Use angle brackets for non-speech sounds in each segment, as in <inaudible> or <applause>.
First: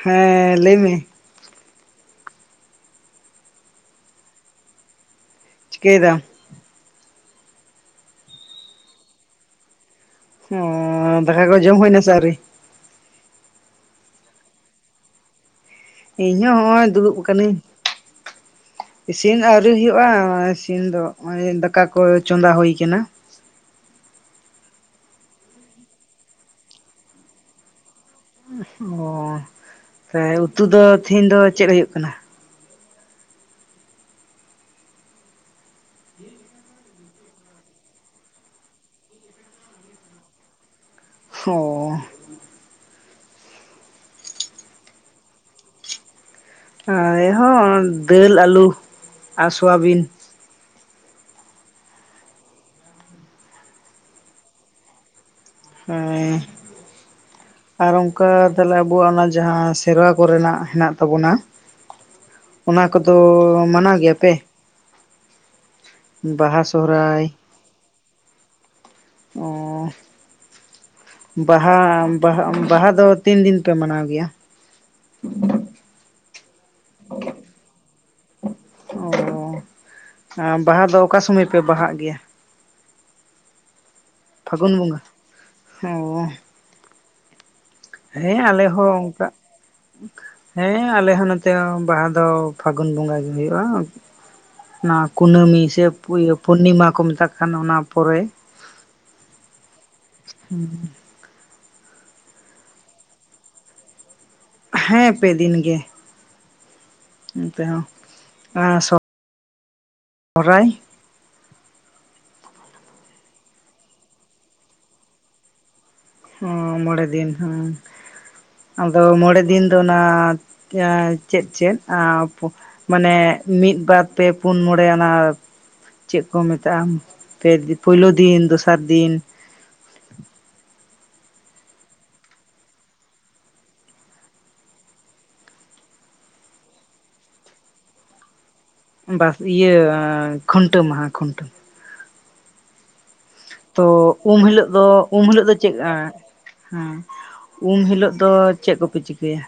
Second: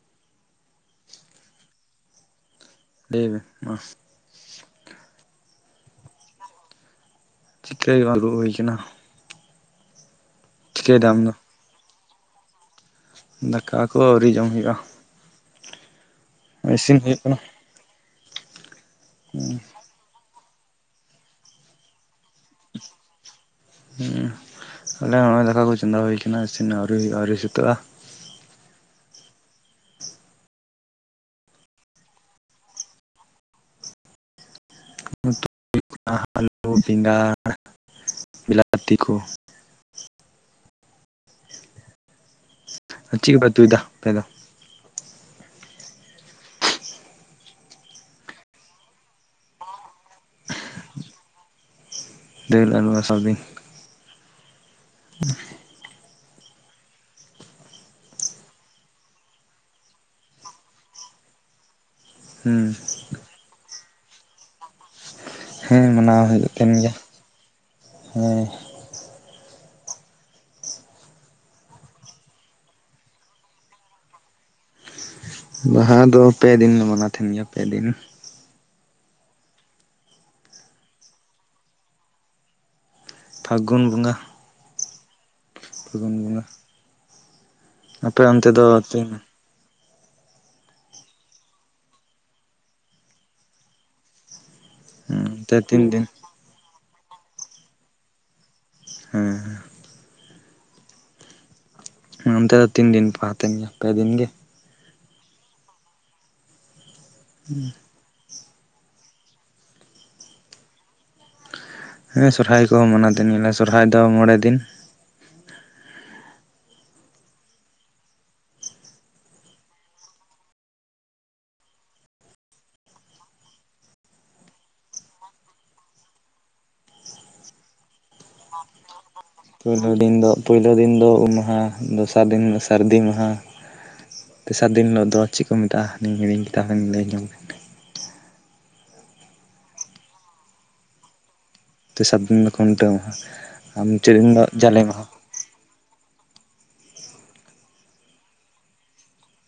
ᱦᱮᱸ ᱞᱟᱹᱭ ᱢᱮ᱾ ᱞᱟᱹᱭ ᱢᱮ ᱢᱟᱜ᱾ ᱪᱤᱠᱟᱹᱭ ᱫᱟᱢ? ᱪᱤᱠᱟᱹ ᱜᱮ ᱵᱟᱝ ᱫᱩᱲᱩᱵ ᱦᱩᱭ ᱠᱟᱱᱟ᱾ ᱪᱤᱠᱟᱹᱭ ᱫᱟᱢ ᱚᱸ ᱫᱚ? ᱫᱟᱠᱟ ᱠᱚ ᱡᱚᱢ ᱦᱩᱭ ᱱᱟᱥᱮ ᱟᱹᱣᱨᱤ? ᱫᱟᱠᱟ ᱠᱚ ᱟᱹᱣᱨᱤ ᱡᱚᱢ ᱦᱩᱭᱩᱜᱼᱟ᱾ ᱤᱧ ᱦᱚᱸ ᱦᱚᱸᱜᱼᱚᱭ ᱤᱥᱤᱱ ᱫᱩᱲᱩᱵ ᱦᱩᱭᱩᱜ ᱠᱟᱱᱟ ᱠᱟᱹᱱᱤᱧ᱾ ᱤᱥᱤᱱ ᱟᱣᱨᱤ ᱦᱩᱭᱩᱜᱼᱟ ᱤᱥᱤᱱ ᱫᱚ ᱱᱚᱜ-ᱚᱭ ᱫᱟᱠᱟ ᱠᱚ ᱪᱚᱸᱫᱟ ᱦᱩᱭ ᱠᱟᱱᱟ᱾ ᱩᱸ ᱟᱞᱮ ᱱᱚᱜ-ᱚᱭ ᱫᱟᱠᱟ ᱠᱚ ᱪᱚᱸᱫᱟ ᱦᱩᱭ ᱠᱟᱱᱟ ᱤᱥᱤᱱ ᱟᱹᱣᱨᱤ ᱦᱩᱭᱩᱜᱼᱟ ᱟᱹᱣᱨᱤ ᱥᱟᱹᱛᱟᱹᱜᱼᱟ᱾ ᱚ ᱛᱟᱦᱮ ᱩᱛᱩ ᱫᱚ ᱛᱤᱦᱤᱧ ᱫᱚ ᱪᱮᱫ ᱦᱩᱭᱩᱜ ᱠᱟᱱᱟ? ᱩᱛᱩ ᱦᱩᱭᱩᱜ ᱠᱟᱱᱟ ᱟᱹᱞᱩ, ᱵᱮᱸᱜᱟᱲ, ᱵᱤᱞᱟᱛᱤ ᱠᱚ, ᱚ᱾ ᱪᱤᱫ ᱠᱚᱯᱮ ᱩᱛᱩᱭ ᱫᱟ ᱟᱯᱮ ᱫᱚ? ᱟᱞᱮᱦᱚᱸ ᱰᱟᱹᱞ, ᱟᱹᱞᱩ ᱟᱨ ᱥᱩᱣᱟᱵᱤᱱ᱾ ᱰᱟᱹᱞ, ᱟᱹᱞᱩ ᱟᱨ ᱥᱚᱣᱟᱵᱤᱱ? <unintelligible> ᱦᱮᱸ᱾ ᱟᱨ ᱚᱝᱠᱟ ᱛᱟᱦᱚᱞᱮ ᱟᱵᱚᱣᱟᱜ ᱚᱱᱟ ᱡᱟᱦᱟᱸ ᱥᱮᱨᱣᱟ ᱠᱚᱨᱮᱱᱟᱜ ᱦᱮᱸᱱᱟᱜ ᱛᱟᱵᱚᱱᱟ᱾ ᱦᱩᱸ ᱚᱱᱟ ᱠᱚᱫᱚ ᱢᱟᱱᱟᱣ ᱜᱮᱭᱟ ᱯᱮ? ᱦᱮᱸ ᱢᱟᱱᱟᱣ ᱦᱩᱭᱩᱜ ᱵᱟᱦᱟ ᱛᱟᱦᱮᱸᱱ ᱜᱮᱭᱟ ᱦᱮᱸ᱾ ᱚᱸ᱾ ᱵᱟᱦᱟ ᱵᱟᱦᱟ ᱵᱟᱦᱟ ᱫᱚ ᱛᱤᱱ ᱫᱤᱱ ᱯᱮ ᱢᱟᱱᱟᱣ ᱜᱮᱭᱟ? ᱵᱟᱦᱟ ᱫᱚ ᱯᱮ ᱫᱤᱱ ᱞᱮ ᱢᱟᱱᱟᱣ ᱛᱟᱦᱮᱸᱱ ᱜᱮᱭᱟ ᱯᱮ ᱫᱤᱱ᱾ ᱚ ᱵᱟᱦᱟ ᱫᱚ ᱚᱠᱟ ᱥᱚᱢᱚᱭ ᱯᱮ ᱵᱟᱦᱟᱜ ᱜᱮᱭᱟ? ᱯᱷᱟᱹᱜᱩᱱ ᱵᱚᱸᱜᱟ᱾ ᱯᱷᱟᱹᱜᱩᱱ ᱵᱚᱸᱜᱟ? ᱯᱷᱟᱹᱜᱩᱱ ᱚ ᱵᱚᱸᱜᱟ, ᱟᱯᱮ ᱚᱱᱛᱮ ᱫᱚ ᱛᱤᱱ <unintelligible> ᱦᱮᱸ ᱟᱞᱮ ᱦᱚᱸ ᱱᱚᱱᱛᱮ ᱦᱚᱸ ᱵᱟᱦᱟ ᱫᱚ ᱯᱷᱟᱹᱜᱩᱱ ᱵᱚᱸᱜᱟ ᱜᱮ ᱦᱩᱭᱩᱜᱼᱟ᱾ ᱚᱱᱟ ᱦᱩᱸ, ᱚᱱᱛᱮ ᱠᱩᱱᱟᱹᱢᱤ ᱛᱤᱱ ᱥᱮ ᱫᱤᱱ? ᱤᱭᱟᱹ ᱯᱩᱨᱱᱤᱢᱟ ᱠᱚ ᱢᱮᱛᱟᱜ ᱠᱟᱱ ᱚᱱᱟ ᱯᱚᱨᱮ᱾ ᱦᱮᱸ ᱦᱮᱸ ᱦᱩᱸ ᱚᱱᱛᱮ ᱫᱚ ᱛᱤᱱ ᱫᱤᱱ ᱯᱮ ᱟᱛᱮᱱᱟ ᱯᱮ ᱫᱤᱱ ᱜᱮ᱾ ᱦᱮᱸ ᱯᱮ ᱫᱤᱱ ᱜᱮ ᱚᱱᱛᱮ ᱦᱚᱸ᱾ ᱮᱸᱻ ᱥᱚᱦᱚᱨᱟᱭ ᱦᱮᱸ ᱥᱚᱨᱦᱟᱭ ᱠᱚ ᱦᱚᱸ ᱢᱟᱱᱟ ᱫᱤᱱ ᱢᱮᱱᱟ ᱥᱚᱨᱦᱟᱭ ᱫᱚ ᱢᱚᱬᱮ ᱫᱤᱱ᱾ ᱚᱸ ᱢᱚᱬᱮ ᱫᱤᱱ ᱦᱮᱸ ᱟᱫᱚ ᱢᱚᱬᱮ ᱫᱤᱱ ᱫᱚ ᱚᱱᱟ ᱪᱮᱫ ᱪᱮᱫ? ᱢᱟᱱᱮ ᱢᱤᱫ ᱵᱟᱨ ᱯᱮ ᱯᱩᱱ ᱢᱚᱬᱮ ᱚᱱᱟ ᱪᱮᱫ ᱠᱚ ᱢᱮᱛᱟᱜᱼᱟ᱾ ᱯᱳᱭᱞᱳ ᱫᱤᱱ, ᱫᱚᱥᱟᱨ ᱫᱤᱱ, ᱯᱳᱭᱞᱳ ᱫᱤᱱ ᱫᱚ ᱯᱳᱭᱞᱳ ᱫᱤᱱ ᱫᱚ ᱩᱢ ᱢᱟᱦᱟ, ᱫᱚᱥᱟᱨ ᱫᱤᱱ ᱫᱚ ᱥᱟᱹᱨᱫᱤ ᱢᱟᱦᱟ᱾ ᱛᱮᱥᱟᱨ ᱫᱤᱱ ᱫᱚ ᱪᱮᱫ ᱠᱚ ᱢᱮᱛᱟᱜᱼᱟ᱾ ᱤᱧ ᱦᱤᱲᱤᱧ ᱠᱮᱫᱟ ᱟᱨᱚᱧ ᱞᱟᱹᱭ ᱞᱮ ᱜᱮ᱾ ᱵᱟᱥ ᱤᱭᱟᱹ ᱠᱷᱩᱱᱴᱟᱹᱣ ᱢᱟᱦᱟᱸ ᱠᱷᱩᱱᱴᱟᱹᱣ ᱛᱮᱥᱟᱨ ᱫᱤᱱ ᱫᱚ ᱠᱷᱩᱱᱴᱟᱹᱣ ᱢᱟᱦᱟ᱾ ᱟᱨ ᱛᱚ ᱢᱩᱪᱟᱹᱫ ᱫᱤᱱ ᱩᱢ ᱦᱤᱞᱳᱜ ᱡᱟᱞᱮ ᱫᱚ ᱢᱟᱦᱟ ᱩᱢ ᱦᱤᱞᱳᱜ ᱫᱚ ᱪᱮᱫ ᱦᱮᱸ ᱩᱢ ᱦᱤᱞᱳᱜ ᱫᱚ ᱪᱮᱫ ᱠᱚ ᱯᱮ ᱪᱤᱠᱟᱹᱭᱟ᱾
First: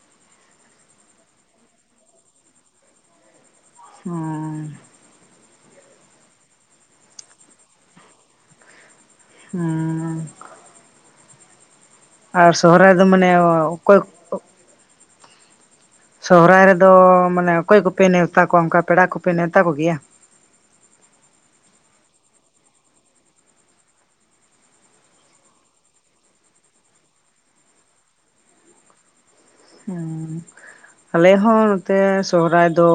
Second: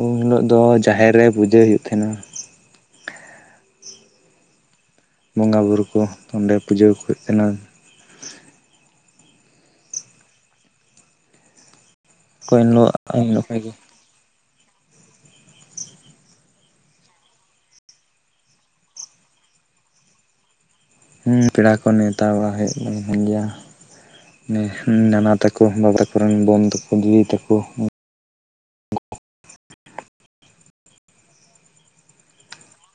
ᱩᱢ ᱦᱤᱞᱚᱜ ᱫᱚ ᱡᱟᱦᱮᱨ ᱨᱮ ᱯᱩᱡᱟᱹᱭ ᱦᱳᱭᱳᱜ ᱛᱟᱦᱮᱸᱱᱟ᱾ ᱦᱩᱸ ᱵᱚᱸᱜᱟ ᱵᱩᱨᱩ ᱠᱚ ᱚᱸᱰᱮ ᱯᱩᱡᱟᱹᱣᱟ ᱠᱚ ᱦᱩᱭᱩᱜ ᱛᱟᱦᱮᱱᱟ᱾ ᱦᱩᱸ ᱟᱨ ᱚᱠᱚᱭ ᱥᱚᱦᱨᱟᱭ ᱫᱚ ᱢᱟᱱᱮ ᱦᱤᱞᱳᱜ ᱜᱮ ᱚᱠᱚᱭ ᱥᱚᱦᱚᱨᱟᱭ ᱨᱮ ᱫᱚ ᱢᱟᱱᱮ ᱚᱠᱚᱭ ᱠᱚᱯᱮ ᱱᱮᱣᱛᱟ ᱠᱚᱣᱟ ᱚᱱᱠᱟ ᱯᱮᱲᱟ ᱠᱚᱯᱮ ᱱᱮᱣᱛᱟ ᱠᱚ ᱜᱮᱭᱟ᱾ ᱦᱩᱸ ᱯᱮᱲᱟ ᱠᱚ ᱱᱮᱣᱛᱟ ᱵᱟᱲᱟ ᱦᱩᱭᱩᱜ ᱜᱮᱭᱟ᱾ ᱱᱟᱱᱟ ᱛᱟᱠᱚ ᱵᱟᱵᱟ ᱛᱟᱠᱚ ᱨᱮᱱ ᱵᱳᱱ ᱛᱟᱠᱚ ᱫᱤᱫᱤ ᱛᱟᱠᱚ ᱦᱩᱸ ᱟᱞᱮ ᱦᱚᱸ ᱱᱚᱛᱮ ᱥᱚᱦᱨᱟᱭ ᱫᱚ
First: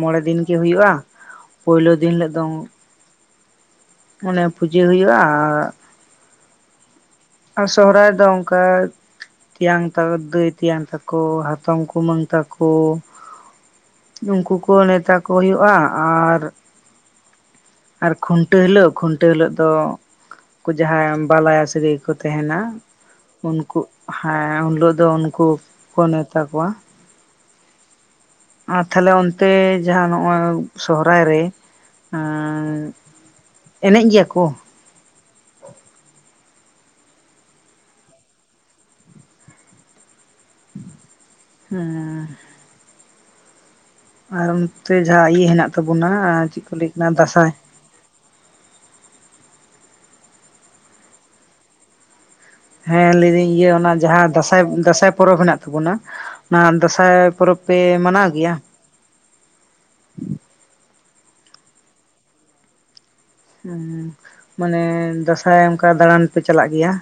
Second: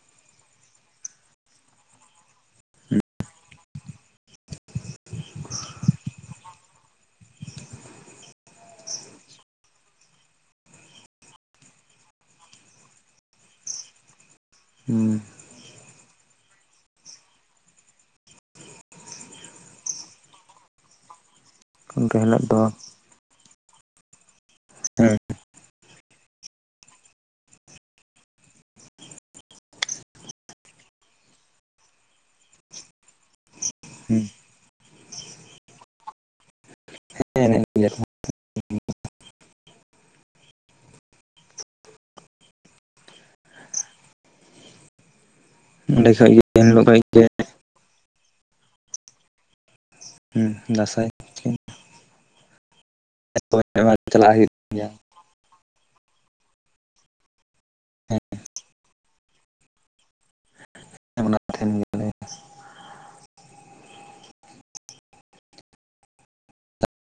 ᱢᱚᱬᱮ ᱫᱤᱱ ᱜᱮ ᱦᱩᱭᱩᱜᱼᱟ᱾ ᱯᱩᱭᱞᱩ ᱫᱤᱱ ᱦᱤᱞᱳᱜ ᱫᱚ ᱢᱟᱱᱮ ᱯᱩᱡᱟᱹ ᱦᱩᱭᱩᱜᱼᱟ ᱟᱨ ᱟᱨ ᱥᱚᱦᱨᱟᱭ ᱫᱚ ᱚᱱᱠᱟ ᱛᱮᱭᱟᱝ ᱛᱟᱠᱚ ᱫᱟᱹᱭ ᱛᱮᱭᱟᱝ ᱛᱟᱠᱚ ᱦᱟᱛᱚᱢ ᱠᱩᱢᱟᱹᱝ ᱛᱟᱠᱚ᱾ ᱩᱱᱠᱩ ᱠᱚ ᱱᱮᱣᱛᱟ ᱦᱩᱸ ᱠᱚ ᱦᱩᱭᱩᱜᱼᱟ ᱟᱨ ᱟᱨ ᱠᱷᱩᱱᱴᱟᱹᱣ ᱦᱤᱞᱳ ᱠᱷᱩᱱᱴᱟᱹᱣ ᱦᱤᱞᱳ ᱫᱚ ᱡᱟᱦᱟᱸᱭ ᱵᱟᱞᱟᱭᱟ ᱥᱟᱹᱜᱟᱹᱭ ᱠᱚ ᱚᱱᱠᱟ ᱦᱤᱞᱳᱜ ᱛᱟᱦᱮᱱᱟ ᱫᱚ ᱩᱱᱠᱩ ᱦᱮᱸ ᱩᱱ ᱦᱤᱞᱳ ᱫᱚ ᱦᱮᱸ ᱩᱱᱠᱩ ᱠᱚ ᱱᱮᱛᱟ ᱠᱚᱣᱟ ᱟᱨ ᱛᱟᱦᱚᱞᱮ ᱚᱱᱛᱮ ᱡᱟᱦᱟᱸ ᱱᱚᱜ-ᱚᱭ ᱥᱚᱦᱨᱟᱭ ᱨᱮ ᱮᱱᱮᱡ ᱜᱮᱭᱟ ᱠᱚ ᱦᱮᱸ ᱮᱱᱮᱡ ᱜᱮᱭᱟ ᱠᱚ ᱦᱩᱸ ᱟᱨ ᱱᱚᱛᱮ ᱡᱟᱦᱟᱸ ᱤᱭᱟᱹ ᱦᱮᱱᱟᱜ ᱚᱸᱰᱮ ᱛᱟᱵᱚᱱᱟ ᱠᱷᱚᱡ ᱜᱮ ᱪᱮᱫ ᱮᱱ ᱠᱚ ᱦᱤᱞᱳᱜ ᱞᱟᱹᱭ ᱠᱷᱚᱡ ᱠᱟᱱᱟ ᱜᱮ ᱫᱟᱸᱥᱟᱭ ᱦᱩᱸ ᱫᱟᱸᱥᱟᱭ ᱦᱮᱸ ᱞᱟᱹᱭᱫᱟᱹᱧ ᱛᱚ ᱤᱭᱟᱹ ᱚᱱᱟ ᱮᱢᱟ ᱡᱟᱦᱟᱸ ᱪᱟᱞᱟᱜ ᱦᱩᱭᱩᱜ ᱫᱟᱸᱥᱟᱭ ᱜᱮᱭᱟ ᱫᱟᱸᱥᱟᱭ ᱯᱚᱨᱚᱵᱽ ᱦᱮᱱᱟᱜ ᱛᱟᱵᱚᱱᱟ ᱚᱱᱟ ᱫᱟᱸᱥᱟᱭ ᱯᱚᱨᱚᱵᱽ ᱯᱮ ᱢᱟᱱᱟᱣ ᱦᱮᱸ ᱜᱮᱭᱟ ᱦᱮ ᱢᱟᱱᱟᱣ ᱛᱟᱦᱮᱱ ᱜᱮᱭᱟᱞᱮ ᱢᱟᱱᱮ ᱫᱟᱸᱥᱟᱭ ᱚᱱᱠᱟ ᱫᱟᱬᱟᱱ ᱯᱮ ᱪᱟᱞᱟᱜ ᱜᱮᱭᱟ᱾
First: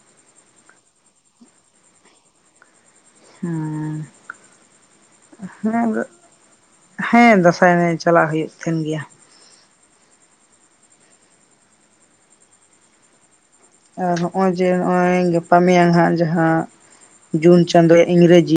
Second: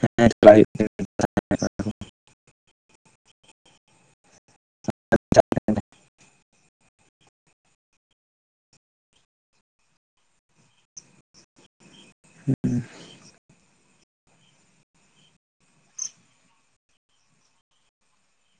ᱦᱮᱸ ᱪᱟᱞᱟᱜ ᱦᱩᱭᱩᱜ ᱜᱮᱭᱟ᱾ ᱦᱩᱸᱻ ᱦᱮᱸ ᱦᱮᱸ ᱫᱟᱸᱥᱟᱭ ᱮᱱᱮᱡ ᱪᱟᱞᱟᱜ ᱦᱩᱭᱩᱜ ᱛᱟᱦᱮᱱ ᱜᱮᱭᱟ᱾ ᱦᱮᱸ ᱟᱨ ᱱᱚᱜ-ᱚᱭ ᱡᱮ ᱱᱚᱜ-ᱚᱭ ᱜᱟᱯᱟ ᱢᱮᱭᱟᱝ ᱦᱟᱸᱜ ᱡᱟᱦᱟᱸ ᱡᱩᱱ ᱪᱟᱸᱫᱳ ᱤᱝᱨᱮᱡᱤᱼᱼ